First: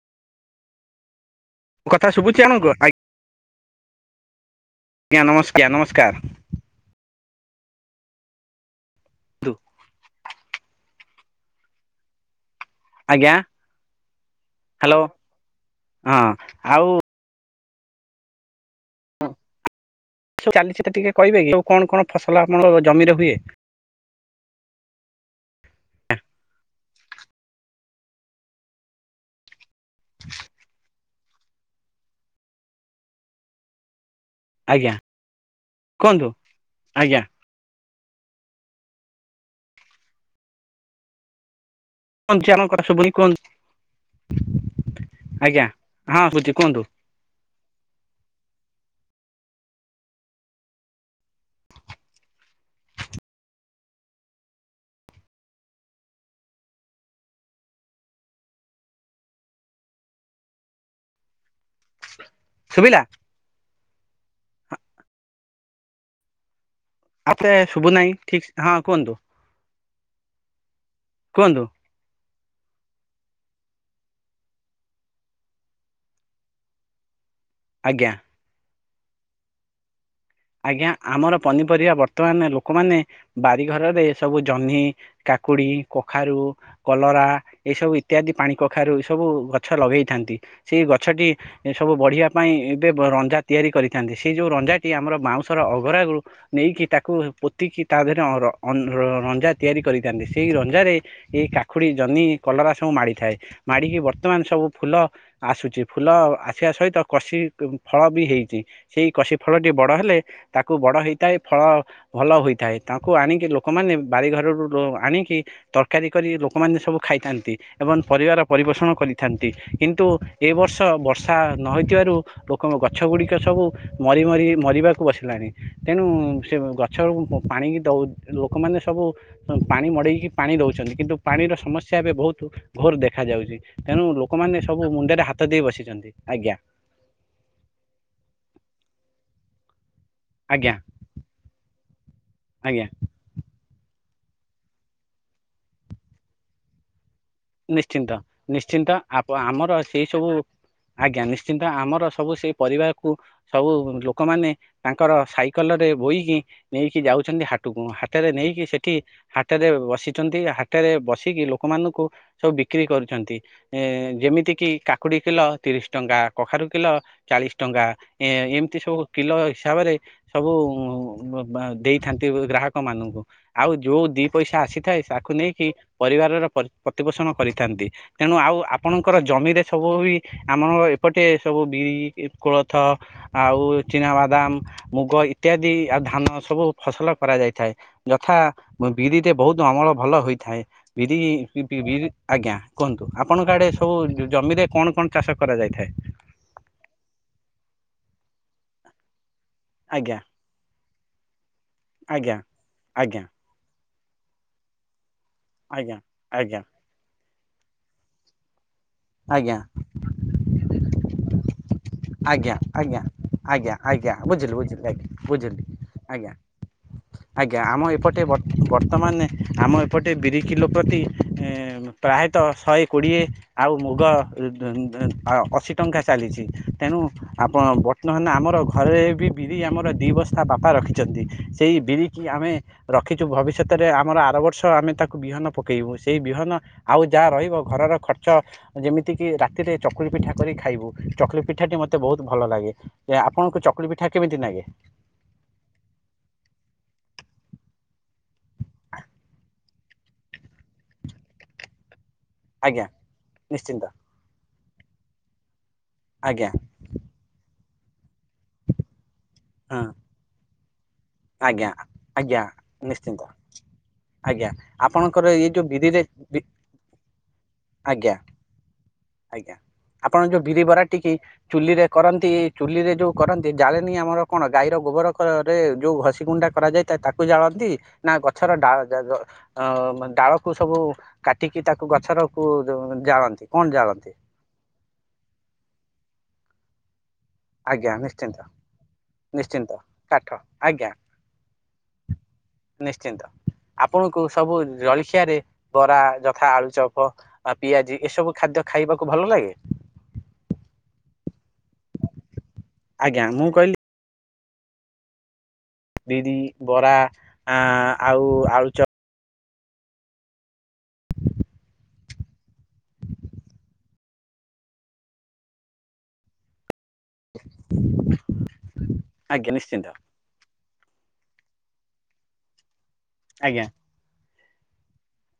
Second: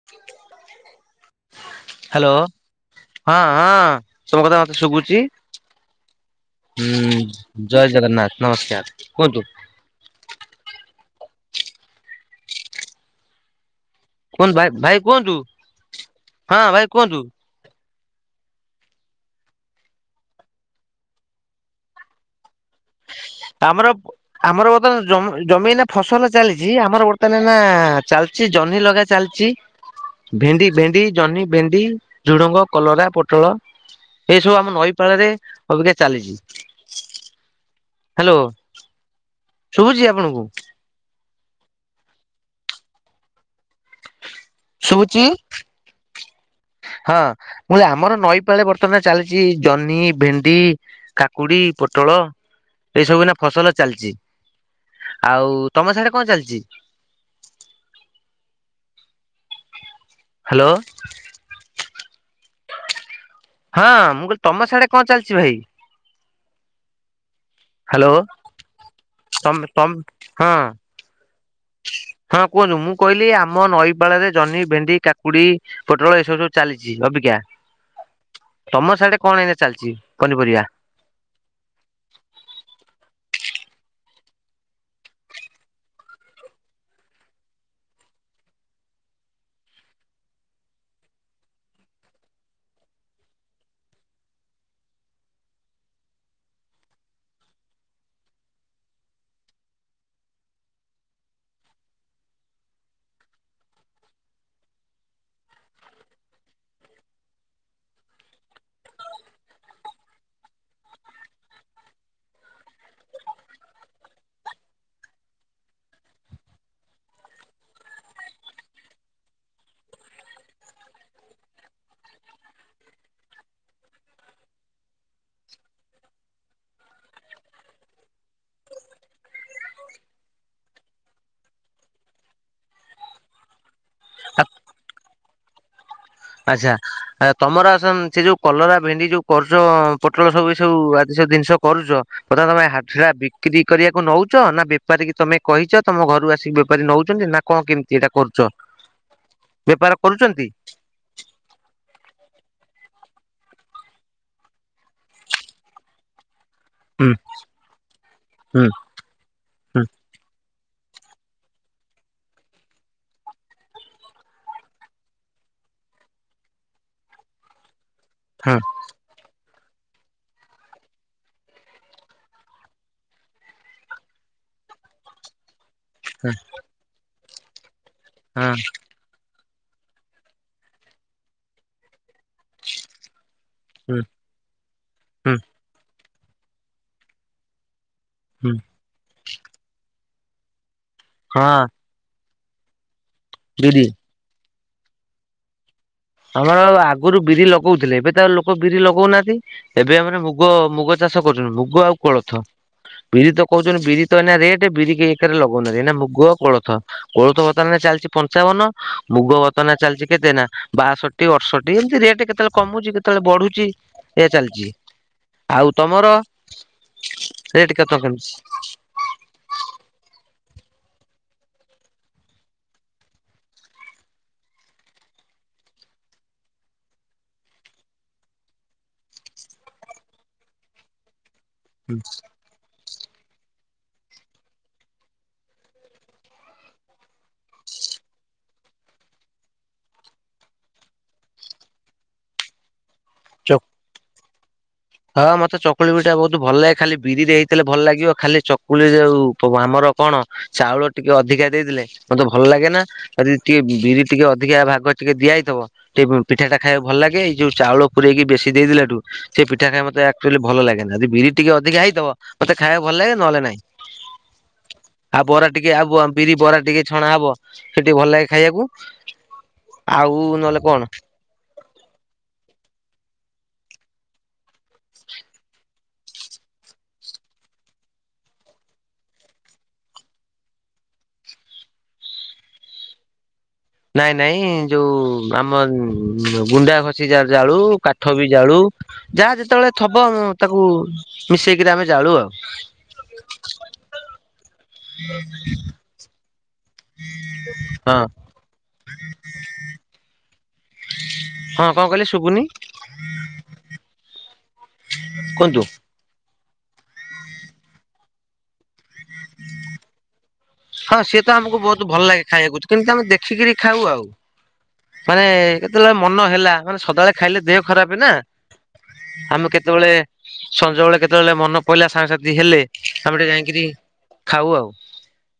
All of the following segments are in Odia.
[unintelligible] କଥା ହ୍ୟାଲୋ ଶୁବୁଚି ଆଣକୁ ଆଇ ହଁ ହଁ ତୁମ କଥା ମତେ ଶୁବୁଚି। ଆଜ୍ଞା ନମସ୍କାର ନମସ୍କାର ହୁଁ ଜୟ ଜଗନ୍ନାଥ। ନମସ୍କାର କୁହନ୍ତୁ। ନ୍ତୁ। ଆଜ୍ଞା। କୁହନ୍ତୁ ଭାଇ ହ୍ୟାଲୋ ଭାଇ କୁହନ୍ତୁ। ହଁ ଆଉ ଭାଇ କୁହନ୍ତୁ। ସବୁ ଚାଲିଚି ତ ଟିକେ କହିବେ କି? ଆଉ କଣ କଣ ଫସଲ ଆପଣଙ୍କ ଜମିରେ ହୁଏ? ଆମର ଆମର ବର୍ତ୍ତମାନ ଜମ ଜମି ଏଇନା ଫସଲ ଚାଲିଚି। ଆମର ବର୍ତ୍ତମାନ ଏନା ଚାଲ୍ ସେ ଜହ୍ନି ଲଗା ଚାଲିଛି। ଭେଣ୍ଡି ଭେଣ୍ଡି ଜହ୍ନି, ଭେଣ୍ଡି, ଝୁଡ଼ଙ୍ଗ, କଲରା, ପୋଟଳ ଏଇ ସବୁ ଆମ ଆଜ୍ଞା ନଈପାଳ ରେ ଅବିକା କୁହନ୍ତୁ ଚାଲିଚି। ଆଜ୍ଞା। ହାଲୋ। ଶୁଭୁଚି ଆପଣଙ୍କୁ? କଣ [unintelligible] ଶୁଭୁନି କୁହନ୍ତୁ। ଶୁବୁଚି? ଆଜ୍ଞା ହଁ ବୁଝି କୁହନ୍ତୁ ହଁ। ମୁଁ ଅଲେ ଆମର ନଈ ପାଳେ ବର୍ତ୍ତମାନ ଚାଲିଚି ଜହ୍ନି, ଭେଣ୍ଡି କାକୁଡି, ପୋଟଳ ଏଇ ସବୁ ଏଇନା ଫସଲ ଚାଲିଚି। ଆଉ ତମ ସିଆଡେ କଣ ଚାଲିଚି? ହାଲୋ। ଶୁବିଲା? ହଁ ମୁଁ କହିଲି ତମ ସିଆଡେ କଣ ଚାଲିଚି ଭାଇ? ଆପ୍ ରେ ଶୁଭୁ ହ୍ୟାଲୋ ନାହିଁ ଠିକ୍ ହଁ କୁହନ୍ତୁ ତମେ ତମ ହଁ କୁହନ୍ତୁ। ହଁ କୁହନ୍ତୁ। ମୁଁ କହିଲି ଆମ ନଈ ପାଳରେ ଜହ୍ନି, ଭେଣ୍ଡି, କାକୁଡି ପୋଟଳ ଏ ସବୁ ସବୁ ଚାଲିଚି ଅବିକା। ଆଜ୍ଞା। ତମ ସାଡେ କଣ ଏଇନା ଚାଲିଚି ପନିପରିବା? ଆଜ୍ଞା ଆମର ପନିପରିବା ବର୍ତ୍ତମାନ ଲୋକମାନେ ବାରି ଘରରେ ସବୁ ଜହ୍ନି କାକୁଡି, କଖାରୁ କଲରା ଏସବୁ ଇତ୍ୟାଦି ପାଣି କଖାରୁ ଏ ସବୁ ଗଛ ଲଗେଇଥାନ୍ତି। ସେଇ ଗଛଟି ସବୁ ବଢିବା ପାଇଁ ଏବେ ରଞ୍ଜା ତିଆରି କରିଥାନ୍ତି ସେଇ ଯୋଉ ରଞ୍ଜାଟି ଆମର ବାଉଁଶର ଅଗ୍ରାଗରୁ ନେଇକି ତାକୁ ପୋତିକି ତା ଦେହରେ ଅ ର ର ରଞ୍ଜା ତିଆରି କରିଥାନ୍ତି ସେଇ ରଞ୍ଜାରେ ଏଇ କାଖୁଡି, ଜହ୍ନି, କଲରା ସବୁ ମାଡିଥାଏ ମାଡିକି ବର୍ତ୍ତମାନ ସବୁ ଫୁଲ ଆସୁଚି ଫୁଲ ଆସିବା ସହିତ କଷି ଫଳ ବି ହେଇଚି ସେଇ କଷି ଫଳଟି ବଡ ହେଲେ ତାକୁ ବଡ ହେଇଥାଏ ଫଳ ଭଲ ହୋଇଥାଏ ତାଙ୍କୁ ଆଣିକି ଲୋକମାନେ ବାରିଘରରୁ ଆଣିକି ତରକାରୀ କରି ଲୋକମାନେ ସବୁ ଖାଇଥାନ୍ତି। ଏବଂ ପରିବାର ପରିପୋଷଣ କରିଥାନ୍ତି କିନ୍ତୁ ଏବର୍ଷ ବର୍ଷା ନ ହୋଇଥିବାରୁ ଲୋକଙ୍କ ଗଛଗୁଡିକ ସବୁ ମରି ମରି ମରିବାକୁ ବସିଲାଣି ତେଣୁ ସେ ଗଛ ପାଣିକି ଦଉ ଲୋକମାନେ ସବୁ ପାଣି ମଡେଇକି ପାଣି ଦଉଛନ୍ତି କିନ୍ତୁ ପାଣିର ସମସ୍ୟା ଏବେ ବହୁତ ଘୋର ଦେଖା ଯାଉଚି। ତେଣୁ ଲୋକମାନେ ସବୁ ମୁଣ୍ଡରେ ହାତ ଦେଇ ବସିଚନ୍ତି। ଆଚ୍ଛା ତମର ଆସ ସେ ଯୋଉ କଲରା, ଭେଣ୍ଡି ଯୋଉ କରୁଚ ପୋଟଳ ସବୁ ଆଜ୍ଞା ଏସବୁ ଆଦି ସ ଜିନିଷ କରୁଚ ତ ତାକୁ ତମେ ଆଜ୍ଞା ହାଟେରେ ବି କ୍ରି କରିଆକୁ ନଉଚ ନା ବେପାରୀ କି ତମେ କହିଚ ତମ ଘରୁ ଆସି ବେପାରୀ ନଉଚନ୍ତି ନା କଣ କେମିତି ଏଇଟା ନିଶ୍ଚିନ୍ତ କରୁଛ ନିଶ୍ଚିନ୍ତ ଆ ଆମର ବେପାର ସେଇ ସବୁ କରୁଛନ୍ତି? ଆଜ୍ଞା ନିଶ୍ଚିନ୍ତ ଆମର ସବୁ ସେଇ ପରିବାକୁ ସବୁ ଲୋକମାନେ ତାଙ୍କର ସାଇକଲରେ ବୋହିକି ନେଇକି ହୁଁ ଯାଉଛନ୍ତି ହାଟୁକୁ ହାଟରେ ନେଇକି ହୁଁ ସେଠି ହାଟରେ ହୁଁ ବସିଛନ୍ତି ହାଟେରେ ବସିକି ଲୋକମାନଙ୍କୁ ସବୁ ବିକ୍ରି କରୁଛନ୍ତି। ଏ ଯେମିତି କିି କାକୁଡି କିଲ ତିରିଶ ଟଙ୍କା କଖାରୁ କିଲ ଚାଳିଶ ଟଙ୍କା। ଏ ହଁ ଏମତି ସବୁ କିଲ ହିସାବରେ ସବୁ ଉଁ ଦେଇଥାନ୍ତି ଗ୍ରାହକ ମାନଙ୍କୁ ଆଉ ଯୋଉ ଦିପଇସା ଆସିଥାଏ ତାକୁ ନେଇକି ହଁ ପରିବାରର ପ୍ର ପ୍ରତିପୋଷଣ କରିଥାନ୍ତି ତେଣୁ ହଁ ଆଉ ଆ ଆପଣଙ୍କର ଜମିରେ ସବୁ ବି ଆମର ଏପଟେ ସବୁ ବିରି, କୋଳଥ ଆଉ ହୁଁ ଚିନାବାଦାମ, ମୁଗ ହୁଁ ଇତ୍ୟାଦି ଆଉ ଧାନ ସବୁ ଫସଲ କରାଯାଇଥାଏ। ଯଥା ହୁଁ ବିରିରେ ବହୁତ ଅମଳ ଭଲ ହୋଇଥାଏ ବିରି ହଁ ବିରି ଆଜ୍ଞା କୁହନ୍ତୁ ଆପଣଙ୍କ ଆଡେ ବିରି ସବୁ ଜମିରେ କଣ କଣ ଚାଷ କରାଯାଇଥାଏ? ଧର ଆଗରୁ ବିରି ଲଗଉଥିଲେ ଏବେ ତ ଲୋକ ବିରି ଲଗଉନାହାଁନ୍ତି ଏବେ ଆମର ଆଜ୍ଞା ମୁଗ ମୁଗ ଚାଷ କରୁଛନ୍ତି ମୁଗ ଆଉ କୋଳଥ ଆଜ୍ଞା ଆଜ୍ଞା ବିରି ତ କହୁଛନ୍ତି ବିରି ତ ଏଇନା ରେଟ୍ ବିରି କେ ଏକରେ ଲଗଉନି ନା ଆଜ୍ଞା ମୁଗ ଆଜ୍ଞା କୋଳଥ। କୋଳଥ ବର୍ତ୍ତମାନ ଚାଲିଚି ପଞ୍ଚାବନ ମୁଗ ଆଜ୍ଞା ବର୍ତ୍ତମାନ ଚାଲିଚି କେତେ ନା ବାଷ ଟିଏ ଅଠଷଟି ଏମତି ରେଟ୍ ଆଜ୍ଞା କେତେବେଳେ ଆଜ୍ଞା କମୁଚି ଆଜ୍ଞା କେତେବେଳେ ବଢୁଚି ଆଜ୍ଞା ଆଜ୍ଞା ଏଇଆ ବୁଝିଲି ଚାଲିଚି। ବୁଝିଲି ଆଜ୍ଞା ବୁଝିଲି ଆଜ୍ଞା ଆଜ୍ଞା ରେଟ୍ ଆମ କେତେ ଏପଟେ କେମିତି? ବ ବର୍ତ୍ତମାନ ଆମ ଏପଟେ ବିରି କିଲୋ ପ୍ରତି ଏଁ ପ୍ରାୟତଃ ଶହେ କୋଡିଏ ଆଉ ମୁଗ ଉଁ ଅଶି ଟଙ୍କା ଚାଲିଚି। ତେଣୁ ଆପଣ ବର୍ତ୍ତମାନ ଆମର ଘରେ ବି ବିରି ଆମର ଦି ବସ୍ତା ବାପା ରଖିଚନ୍ତି। ସେଇ ବିରିକି ଆମେ ରଖିଚି ଭବିଷ୍ୟତରେ ଆମର ଆରବର୍ଷ ଆମେ ତାକୁ ବିହନ ପକେଇବୁ ସେଇ ବିହନ ଆଉ ଯାହା ରହିବ ଘରର ଖର୍ଚ୍ଚ ଯେମିତି କିି ରାତିରେ ଚକୁଳି ପିଠା କରି ଖାଇବୁ ଚକୁଲି ପିଠାଟି ମୋତେ ବହୁତ ଭଲ ଲାଗେ ଯେ ଆପଣଙ୍କୁ ଚକୁଳି ପିଠା କେମିତି ଲାଗେ? ହଁ ମତେ ଚକୁଳି ପିଠା ବହୁତ ଭଲ ଲାଗେ ଖାଲି ବିରିରେ ହେଇଥିଲେ ଭଲ ଲାଗିବ। ଖାଲି ଚକୁଳି ଯୋଉ ଆମର କଣ ଚାଉଳ ଟିକେ ଅଧିକା ଦେଇଦେଲେ ମୋତେ ଭଲ ଲାଗେ ନା ଆଜ୍ଞା ଯଦି ଟିକେ ନିଶ୍ଚିନ୍ତ ବିରି ଟିକେ ଅଧିକା ଭାଗ ଟିକେ ଦିଆ ହେଇଥିବ ଟିକେ ଆଜ୍ଞା ପିଠାଟା ଖାଇବାକୁ ଭଲ ଲାଗେ ଏଇ ଯୋଉ ଚାଉଳ ପୁରେଇକି ବେଶୀ ଦେଇଦେଲା ଠୁ ସେ ପିଠା ହଁ ଖାଇବାକୁ ମୋତେ ଆକଚୁଆଲି ଭଲ ଲାଗେ ନା ଯଦି ବିରି ଟିକେ ଆଜ୍ଞା ଅଧିକା ହେଇଥବ ଆଜ୍ଞା ମୋତେ ଖାଇବାକୁ ଭଲ ଲାଗେ ନିଶ୍ଚିନ୍ତ ନହେଲେ ନାଇଁ। ଆଜ୍ଞା ଆଉ ଆପଣଙ୍କର ବରା ଏଇ ଯୋଉ ଟିକେ ଆଉ ବିରିରେ ବ ବିରି ବି- ବରା ଟିକେ ଛଣା ହବ ସେ ଟିକେ ଭଲ ଆଜ୍ଞା ଲାଗେ ଖାଇବାକୁ। ହଁ। ଆଜ୍ଞା ଆପଣ ଯୋଉ ବିରିି ବରା ଟିକି ଚୁଲିରେ କରନ୍ତି ଚୁଲିରେ ଯୋଉ କରନ୍ତି ଜାଳେନୀ ଆମର କଣ ଗାଈର ଗୋବର ଖ ରେ ଯୋଉ ଘଷି ଗୁଣ୍ଡା କରାଯାଏ। ତା ତାକୁ ଜାଳନ୍ତି ନା ଗଛର ଡାଳ ଯ ଗ ଅ ଡାଳକୁ ସବୁ କାଟିକି ତାକୁ ଗଛର କୁ ଜାଳନ୍ତି କଣ ଜାଳ ନାଇଁ ନାଇଁ ଯୋଉ ଆମ ଗୁଣ୍ଡା ଘସି ସେ ଯା ଜାଳୁ ଆଜ୍ଞା କାଠ ବି ନିଶ୍ଚିନ୍ତ ଜାଳୁ ଯାହା ନିଶ୍ଚିନ୍ତ ଯେତେବେଳେ ଥବ କାଠ ତାକୁ ଆଜ୍ଞା ମିଶେଇକିରି ଆମେ ଜାଳୁ ଆଉ। ନିଶ୍ଚିନ୍ତ ଆପଣଙ୍କୁ ସବୁ ଜଳଖିଆରେ ବରା ତଥା ଆଳୁଚଅପ ଆ ହଁ ପିଆଜି ଏସବୁ ଖାଦ୍ୟ ଖାଇବାକୁ ଭଲ ଲାଗେ। ହଁ କଣ କହିଲେ ଶୁଭୁନି। ଆଜ୍ଞା ମୁଁ କହିଲି କୁହନ୍ତୁ। ବିରି ବରା ଆ ଆଉ ଆଳୁଚପ୍। ହଁ ସିଏ ତ ଆମକୁ ବହୁତ ଭଲ ଲାଗେ ଖାଇବାକୁ କିନ୍ତୁ ଆମେ ଦେଖିକିରି ଖାଉ ଆଉ। ମାନେ କେତେବେଳେ ମନ ହେଲା ମାନେ ସଦାବେଳେ ଖାଇଲେ ଦେହ ଖରାପ ନା ଆମେ ଆଜ୍ଞା ନିଶ୍ଚିନ୍ତ କେତେବେଳେ ସଞ୍ଜ ବଳେ କେତେବେଳେ ମନ ପଇଲା ସାଙ୍ଗସାଥି ହେଲେ ଆମେ ଟିକେ ଆଜ୍ଞା ଯାଇକିରି ଖାଉ ଆଉ।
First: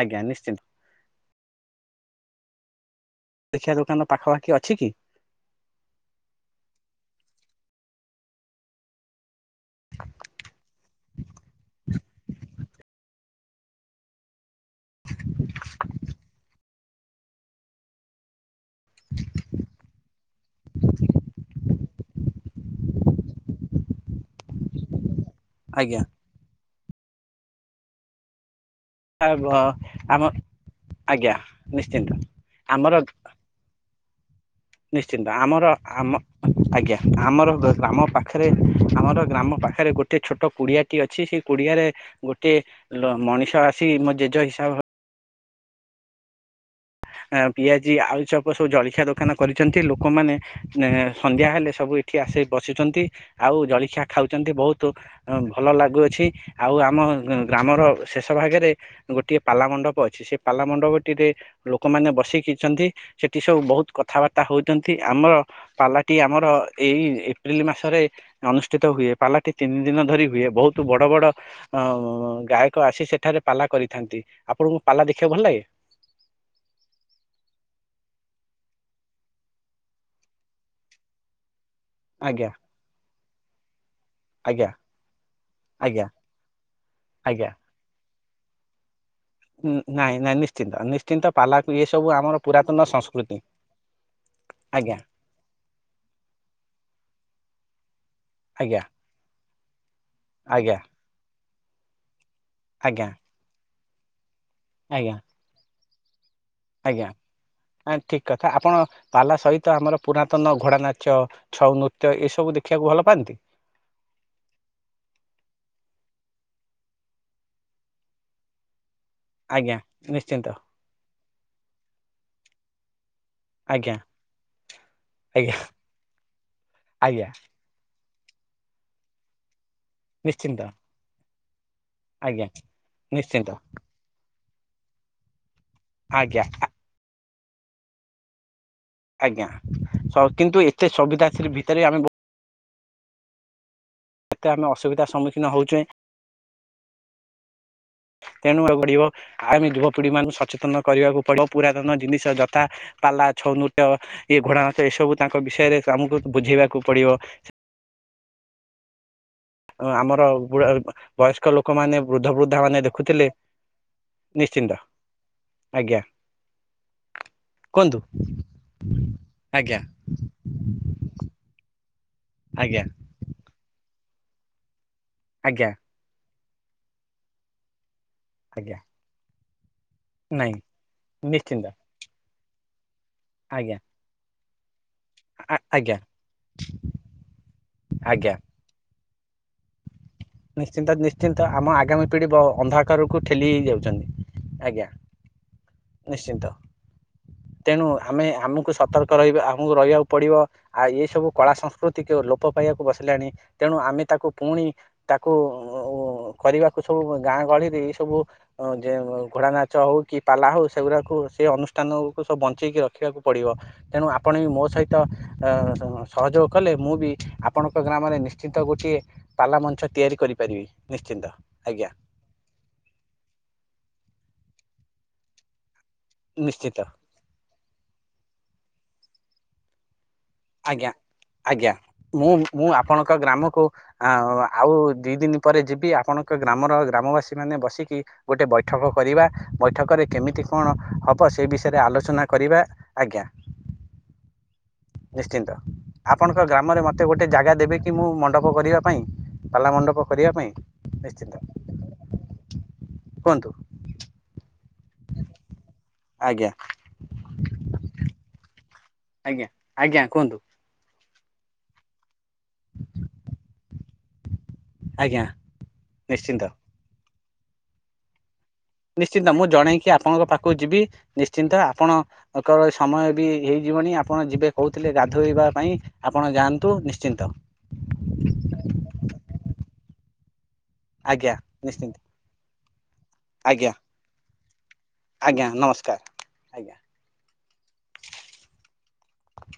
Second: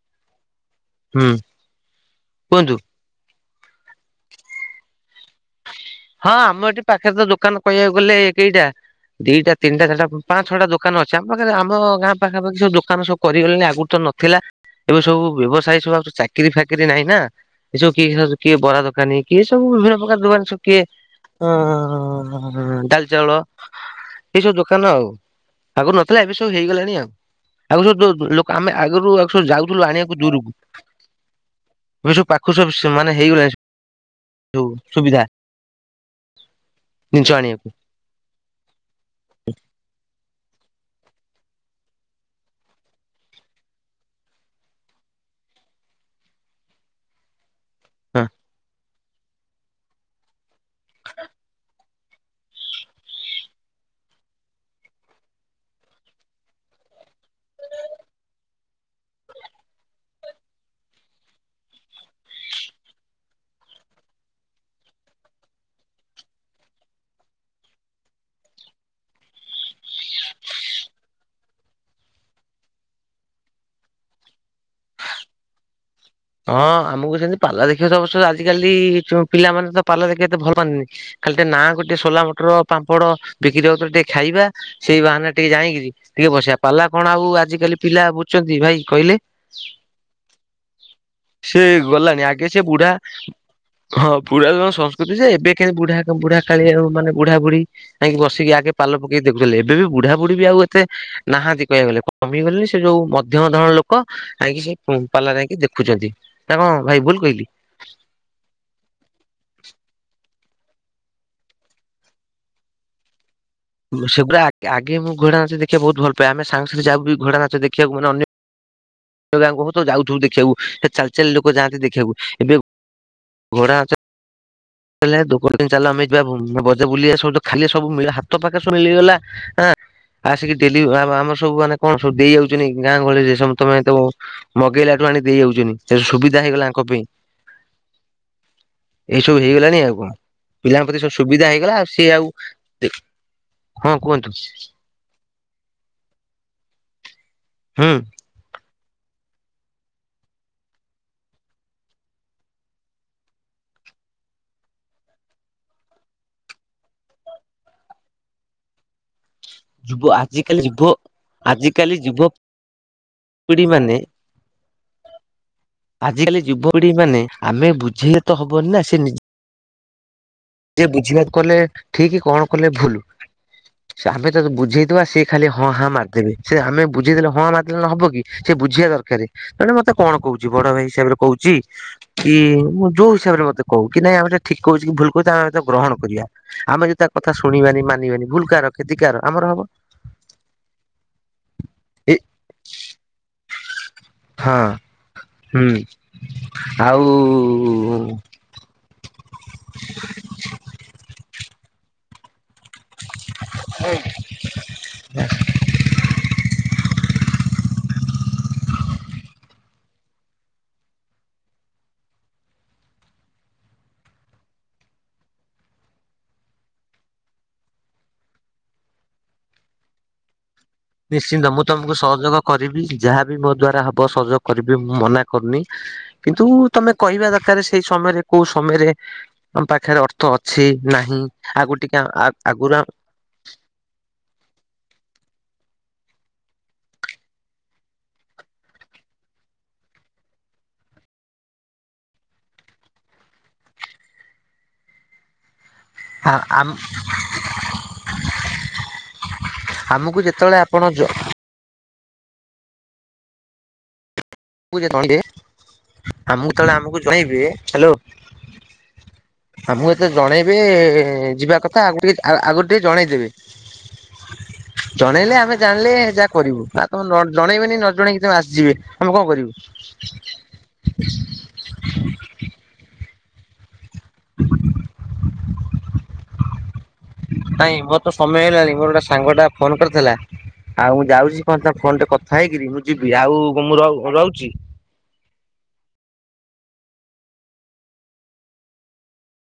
ଆଜ୍ଞା ନିଶ୍ଚିନ୍ତି। ହୁଁ। କୁହନ୍ତୁ। ଜଳଖିଆ ଦୋକାନ ପାଖପାଖି ଅଛି କି। ହଁ ଆମ ଏଠି ପାଖରେ ତ ଦୋକାନ କହିବାକୁ ଗଲେ କେଇଟା ଦିଟା ତିନିଟା ଚାରିଟା ପାଞ୍ଚ୍ ଛଅଟା ଦୋକାନ ଅଛି ଆମ ପାଖରେ ଆମ ଗାଁ ପାଖା ପାଖି ସବୁ ଦୋକାନ ସବୁ କରି ଗଲେଣି ଆଗରୁ ତ ନଥିଲା। ଏବେ ସବୁ ବ୍ୟବସାୟ ସବୁ ଆଉ ଚାକିରି ଫାକିରି ନାହିଁ ନା ଏସବୁ କି କିଏ ବରା ଦୋକାନୀ କିଏ ସବୁ ବିଭିନ୍ନ ପ୍ରକାର ଦୋକାନୀ ସବୁ କିଏ ଅଁ ଡାଲି ଚାଉଳ ଏଇସବୁ ଦୋକାନ ଆଉ ଆଗରୁ ଆଜ୍ଞା ନଥିଲା ଏବେ ସ ତୁ ହେଇଗଲାଣି ଆଉ ଆଗ ସବୁ ଦୋ ଲୋ ଆମେ ଆଗରୁ ଆ ଆଗ ସବୁ ବ ଯାଉଥିଲୁ ଆଣିବାକୁ ଆମ ଦୂରୁକୁ। ଆଜ୍ଞା ନିଶ୍ଚିନ୍ତ ଏବେ ସବୁ ପାଖକୁ ସବୁ ସେ ଆମର ମାନେ ହେଇଗଲାଣି। ସବୁ ସୁବିଧା ନିଶ୍ଚିନ୍ତ ଆମର ଆମ ଆଜ୍ଞା ଜିନିଷ ଆମର ଆଣିବାକୁ। ଆମ ପାଖ ପାଖରେ ଆମର ଗ୍ରାମ ପାଖରେ ଗୋଟେ ଛୋଟ କୁଡ଼ିଆଟି ଅଛି ସେ କୁଡ଼ିଆରେ ଗୋଟେ ଲ ମଣିଷ ଆସି ମୋ ଜେଜ ହିସାବ ପିଆଜି ଆଳୁଚପ୍ ସବୁ ଜଳଖିଆ ଦୋକାନ କରିଛନ୍ତି ଲୋକମାନେ ସନ୍ଧ୍ୟା ହେଲେ ସବୁ ଏଠି କଆସି ବସୁଛନ୍ତି ଆଉ ଜଳଖିଆ ଖାଉଛନ୍ତି ବହୁତୁ। ଭଲ ଲାଗୁଅଛି ଆଉ ଆମ ଗ୍ରାମର ଶେଷ ଭାଗରେ ଗୋଟିଏ ପାଲା ମଣ୍ଡପ ଅଛି ସେ ପାଲା ମଣ୍ଡପଟିରେ ଲୋକମାନେ ବସିକିଛନ୍ତି ସେଠି ସବୁ ବହୁତ୍ କଥାବାର୍ତ୍ତା ହଉଛନ୍ତି ଆମର ପାଲାଟି ଆମର ଏଇ ଏପ୍ରିଲ ମାସରେ ଅନୁଷ୍ଠିତ ହୁଏ ପାଲାଟି ତିନି ଦିନ ଧରି ହୁଏ ବହୁତୁ ବଡ ବଡ ଅଁ ଗାୟକ ଆସି ସେଠାରେ ପାଲା କରିଥାନ୍ତି ଆପଣଙ୍କୁ ପାଲା ଦେଖିବାକୁ ଭଲ ଲାଗେ। ହଁ ଆମକୁ ସେମିତି ପାଲା ଦେଖିବା ସବୁ ଛୁଆ ଆଜିକାଲି ପିଲାମାନେ ତ ପାଲା ଦେଖିବା ଏତେ ଭଲ ପାଆନ୍ତିନି। ଖାଲି ଟିକେ ନା କୁ ଟିକେ ସୋଲା ଆଜ୍ଞା ମଟର ପାମ୍ପଡ ବିକ୍ରି ହଉଛନ୍ତି। ଖାଇବା ଆଜ୍ଞା ସେଇ ବାହାନା ରେ ଟିକେ ଯାଇକିରି ଆଜ୍ଞା ଟିକେ ବସିବା ପାଲା କଣ ଆଉ ଆଜ୍ଞା ଆଜିକାଲି ପିଲା ବୁଝୁଛନ୍ତି ଭାଇ କହିଲେ। ନାଇଁ ନାଇଁ ନିଶ୍ଚିନ୍ତ ନିଶ୍ଚିନ୍ତ ସେ ପାଲାକୁ ଏ ସବୁ ଗଲାଣି ଆମର ଆଗେ ସେ ପୁରାତନ ବୁଢା ସଂସ୍କୃତି। ହଁ ପୁରାତନ ଆଜ୍ଞା ସଂସ୍କୃତି ଯେ ଏବେ କେ ବୁଢା ବୁଢାକାଳିଆ ମାନେ ବୁଢା ବୁଢୀ ଯାଇକି ବିସିକି ଆଗେ ଆଜ୍ଞା ପାଲ ପକେଇ ଦେଖୁଥିଲେ ଏବେ ବି ବୁଢା [unintelligible] ବି ଆଉ ଆଜ୍ଞା ଏତେ ନାହାନ୍ତି କହିବାକୁ ଗଲେ କମିଗଲେ ସେ ଯୋଉ ଆଜ୍ଞା ମଧ୍ୟମ ଧରଣ ଲୋକ [unintelligible] ସେ ହୁଁ ଆଜ୍ଞା ପାଲା ଯାଇକି ଦେଖୁଚନ୍ତି, ନା କଣ ଭାଇ ଭୁଲ୍ କହିଲି? ନା ଠିକ୍ କଥା, ଆପଣ ପାଲା ସହିତ ଆମର ପୁରା ତନ ଘୋଡ଼ା ନାଚ ଛଉ ନୃତ୍ୟ ଏସବୁ ଦେଖିବାକୁ ଭଲ ପାଆନ୍ତି। ସେଗୁରା ଆଗେ-ଆଗେ ମୁଁ ଘୋଡା ନାଚ ଦେଖିବା ବହୁତ୍ ଭଲ ପାଏ, ଆମେ ସାଙ୍ଗ ସାଥି ଯାଉବିି ଘୋଡା ନାଚ ଦେଖିବାକୁ ମାନେ ଅନ୍ୟ ଗାଁ କୁ ଆଜ୍ଞା [unintelligible] ନିଶ୍ଚିନ୍ତ ଦେଖିବାକୁ ସେ ଚାଲି-ଚାଲି ଲୋକ ଯାଆନ୍ତି ଦେଖିବାକୁ ଏବେ ଘୋଡା ଆଜ୍ଞା ନାଚ ଦୋ ଆଜ୍ଞା ଦିନ ଚାଲ ଆମ ଯିବା [unintelligible] ବୁଲିବା ଆଜ୍ଞା ସବୁ ଖାଲି ସବୁ [unintelligible] [unintelligible] ପାଖେରେ [unintelligible] ମିଳିଗଲା ହଁ ଆସିକି ନିଶ୍ଚିନ୍ତ ଡେଲି ଆମର ସବୁ ମାନେ କଣ ସବୁ ଦେଇ ଆଜ୍ଞା ଯାଉଚନ୍ତି ଗାଁ ଗହଳିରେ ନିଶ୍ଚିନ୍ତ [unintelligible] ତ ମଗେଇଲାଠୁ ଆଣି ଦେଇ ଯାଉଚନ୍ତି। ସୁବିଧା ଆଜ୍ଞା ହେଇଗଲା ଆ- ଆଙ୍କ ପେଇଁ। ଏଇସବୁ ଆଜ୍ଞା ହେଇଗଲାଣିି ଆଉ କଣ, ସ- କିନ୍ତୁ ଏତେ ପିଲାଙ୍କ ପ୍ରତି ସବୁ ସୁବିଧା ହେଇଗଲା ଭିତରେ ଆଉ ଆମେ ସିଏ ବହୁ- ଆଉ ହଁ କୁହନ୍ତୁ କେତେ ଆମେ ଅସୁବିଧା ସମ୍ମୁଖୀନ ହେଉଚେ। ହୁଁ। ତେଣୁ ଏ [unintelligible] ଆମେ ଯୁବପିଢି ମାନଙ୍କୁ ସଚେତନ କରିବାକୁ ପଡିବ, ପୁରାତନ ଜିନିଷ ଯଥା ପାଲା ଛଉ ନୃତ୍ୟ ଏ ଘୋଡ଼ା ନାଚ ଏସବୁ ତାଙ୍କ ବିଷୟରେ ଆମୁକୁ ବୁଝେଇବାକୁ ପଡିବ। ଆଉ ଯୁବ ଆମର ଆଜିକାଲି ଯୁବ ବୟସ୍କ ଆଜିକାଲି ଲୋକମାନେ ବୃଦ୍ଧ ଯୁବପିଢି ବୃଦ୍ଧା ମାନେ ଦେଖୁଥିଲେ। ମାନେ ନିଶ୍ଚିନ୍ତ। ଆଜ୍ଞା ଆଜିକାଲି ଯୁବପିଢି ମାନେ ଆମେ କୁହନ୍ତୁ ବୁଝେଇଲେ ତ ହବନି ନା, ସେ ନିଜେ ଆଜ୍ଞା। [unintelligible] ବୁଝିବାକୁ କଲେ ଠିକ୍ କଣ କଲେ ଆଜ୍ଞା ଭୁଲ୍ ଆମେ ତ ବୁଝେଇଦବା ସେ ଖାଲି ହଁ ଆଜ୍ଞା ହାଁ ମାରିଦବେ ସେ ଆମେ ବୁଝେଇଦେଲେ ହଁ ହାଁ ମାରିଦେଲେ ନ ହବକି, ସେ ଆଜ୍ଞା ବୁଝିବା ଦରକାରେ। ଜଣେ ମତେ କଣ କହୁଚି ନାଇଁ ବଡ ଭାଇ ହିସାବରେ କହୁଚି ନିଶ୍ଚିନ୍ତ କି ମୁଁ ଯୋଉ ହିସାବରେ ମତେ ଆଜ୍ଞା କହୁ। କି ନାଇଁ ଆମେ ଏଟା ଠିକ୍ କହୁଚି କି ଭୁଲ କହୁଚି ଆମେ ଆଗ ତାକୁ ଆଜ୍ଞା ଗ୍ରହଣ କରିବା, ଆମେ ଯଦି ତା କଥା ଶୁଣି ବାନି ମାନି ବାନି ଆଜ୍ଞା ଭୁଲ କାହାର? କ୍ଷେତି କାହାର ଆମର ହବ। ନିଶ୍ଚିନ୍ତ-ନିଶ୍ଚିନ୍ତ ଆମ ଆଗାମୀ ଏ ପିଢି ବ ଅନ୍ଧାକାରକୁ ଠେଲି ହେଇ ଯାଉଚନ୍ତି। ହଁ। ଆଜ୍ଞା ହୁଁ ନିଶ୍ଚିନ୍ତ, ଆଉ ତେଣୁ ଆମେ ଆମକୁ ସତ ର୍କ ରହିବେ ଆମକୁ ରହିବାକୁ ପଡିବ, ଆଉ ଏଇ ସବୁ କଳା ସଂସ୍କୃତିକୁ ଲୋପ ପାଇବାକୁ ବସି ଲାଣି ତେଣୁ ଆମେ ତାକୁ ପୁଣି ତାକୁ [unintelligible] କରିବାକୁ ସବୁ ଗାଁ ଗହଳିରେ ଏଇ ସବୁ ଅଁ ଯେ ଘୋଡ଼ା ନାଚ ହଉ କି ପାଲା ହଉ ସେଗୁରାକୁ ସେ ଅନୁଷ୍ଠାନକୁ ସବୁ ବଞ୍ଚେଇକି ରଖିବାକୁ ପଡିବ। ତେଣୁ ଆପଣ ବି ମୋ ସହିତ ଅଁ ସହଯୋଗ କଲେ ମୁଁ ବି ଆପଣଙ୍କ ଗ୍ରାମରେ ନିଶ୍ଚିତ ଗୋଟିଏ ପାଲା ମଞ୍ଚ ତିଆରି କରିପାରିବି। ନିଶ୍ଚିନ୍ତ ମୁଁ ତମୁକୁ ସହଯୋଗ କରିବି ଯାହାବି ମୋ ଦ୍ଵାରା ହବ ସହଯୋଗ କରିବି ମୁଁ ମନା କରୁନି। କିନ୍ତୁ ନିଶ୍ଚିତ ତମେ କହିବା ଦରକାରେ ସେଇ ସମୟରେ କୋଉ ସମୟରେ ତମ ପାଖେରେ ଅର୍ ର୍ଥ ଅଛି ଆଜ୍ଞା ନାହିଁ ଆଗରୁ ଟିକେ ଆଗରୁ ଏକ ଗ୍ରାମକୁ ଆ ଆଉ ଦି ଦିନ ପରେ ଯିବି ଆପଣଙ୍କ ଗ୍ରାମର ଗ୍ରାମବାସୀ ମାନେ ବସିକି ଗୋଟେ ବୈଠକ କରିବା, ବୈଠକରେ କେମିତି କଣ ହବ ସେ ବିଷୟରେ ଆଲୋଚନା କରିବା। ଆଜ୍ଞା। ନିଶ୍ଚିନ୍ତ। ଆପଣଙ୍କ ଗ୍ରାମରେ ମତେ ଗୋଟେ ଜାଗା ଦେବେ କି ମୁଁ ମଣ୍ଡପ କରିବା ପାଇଁ, ପାଲା ମଣ୍ଡପ କରି ଯେତବଳେ ଆପଣ ଯ କୁହନ୍ତୁ। ଜଣେଇବେ ଆଜ୍ଞା ଆମକୁ ଯେତେବେଳେ ଆମକୁ ଜଣେଇବେ, ହ୍ୟାଲୋ। ଆଜ୍ଞା ଆମକୁ ଆଜ୍ଞା ଯେତେବେଳେ କୁହନ୍ତୁ ଜଣେଇବେ ଯିବା କଥା, ଆଗକୁ ଟିକେ ଆଗୁ-ଆଗୁ ଟିକେ ଜଣେଇଦେବେ, ଆଜ୍ଞା ଜଣେଇଲେ ଆମେ ଜାଣିଲେ ଯାହା ନିଶ୍ଚିନ୍ତ କରିବୁ। ତମ ନ ଜଣେଇବେନି ନ ଜଣେଇକି ତମେ ଆସିଯିବେ। ଆମେ କଣ ନିଶ୍ଚିନ୍ତ ମୁଁ କରିବୁ ଜଣେଇକି ଆପଣଙ୍କ ପାଖକୁ କୁ ଯିବି ନିଶ୍ଚିନ୍ତ ଆପଣଙ୍କର ସମୟ ବି ହେଇଯିବଣି ଆପ ଆପଣ ଯିବେ କହୁଥିଲେ ଗାଧୋଇବା ପାଇଁ ଆପଣ ଯାଆନ୍ତୁ ନିଶ୍ଚିନ୍ତ। ନାଇଁ ମୋର ତ ସମୟ ହେଇଲାଣି ମୋର ଗୋଟେ ସାଙ୍ଗ ଟା ଫୋନ କରିଥିଲା, ଆଉ ମୁଁ ଆଜ୍ଞା ଯାଉଛି କହ ନିଶ୍ଚିନ୍ତ ଫୋନ ଟେ କ ଖାଇକିରି ମୁଁ ଯିବି ଆଉ ଆଜ୍ଞା ମୁଁ ର-ଉ ରହୁଛି। ଆଜ୍ଞା ନମସ୍କାର ଆଜ୍ଞା।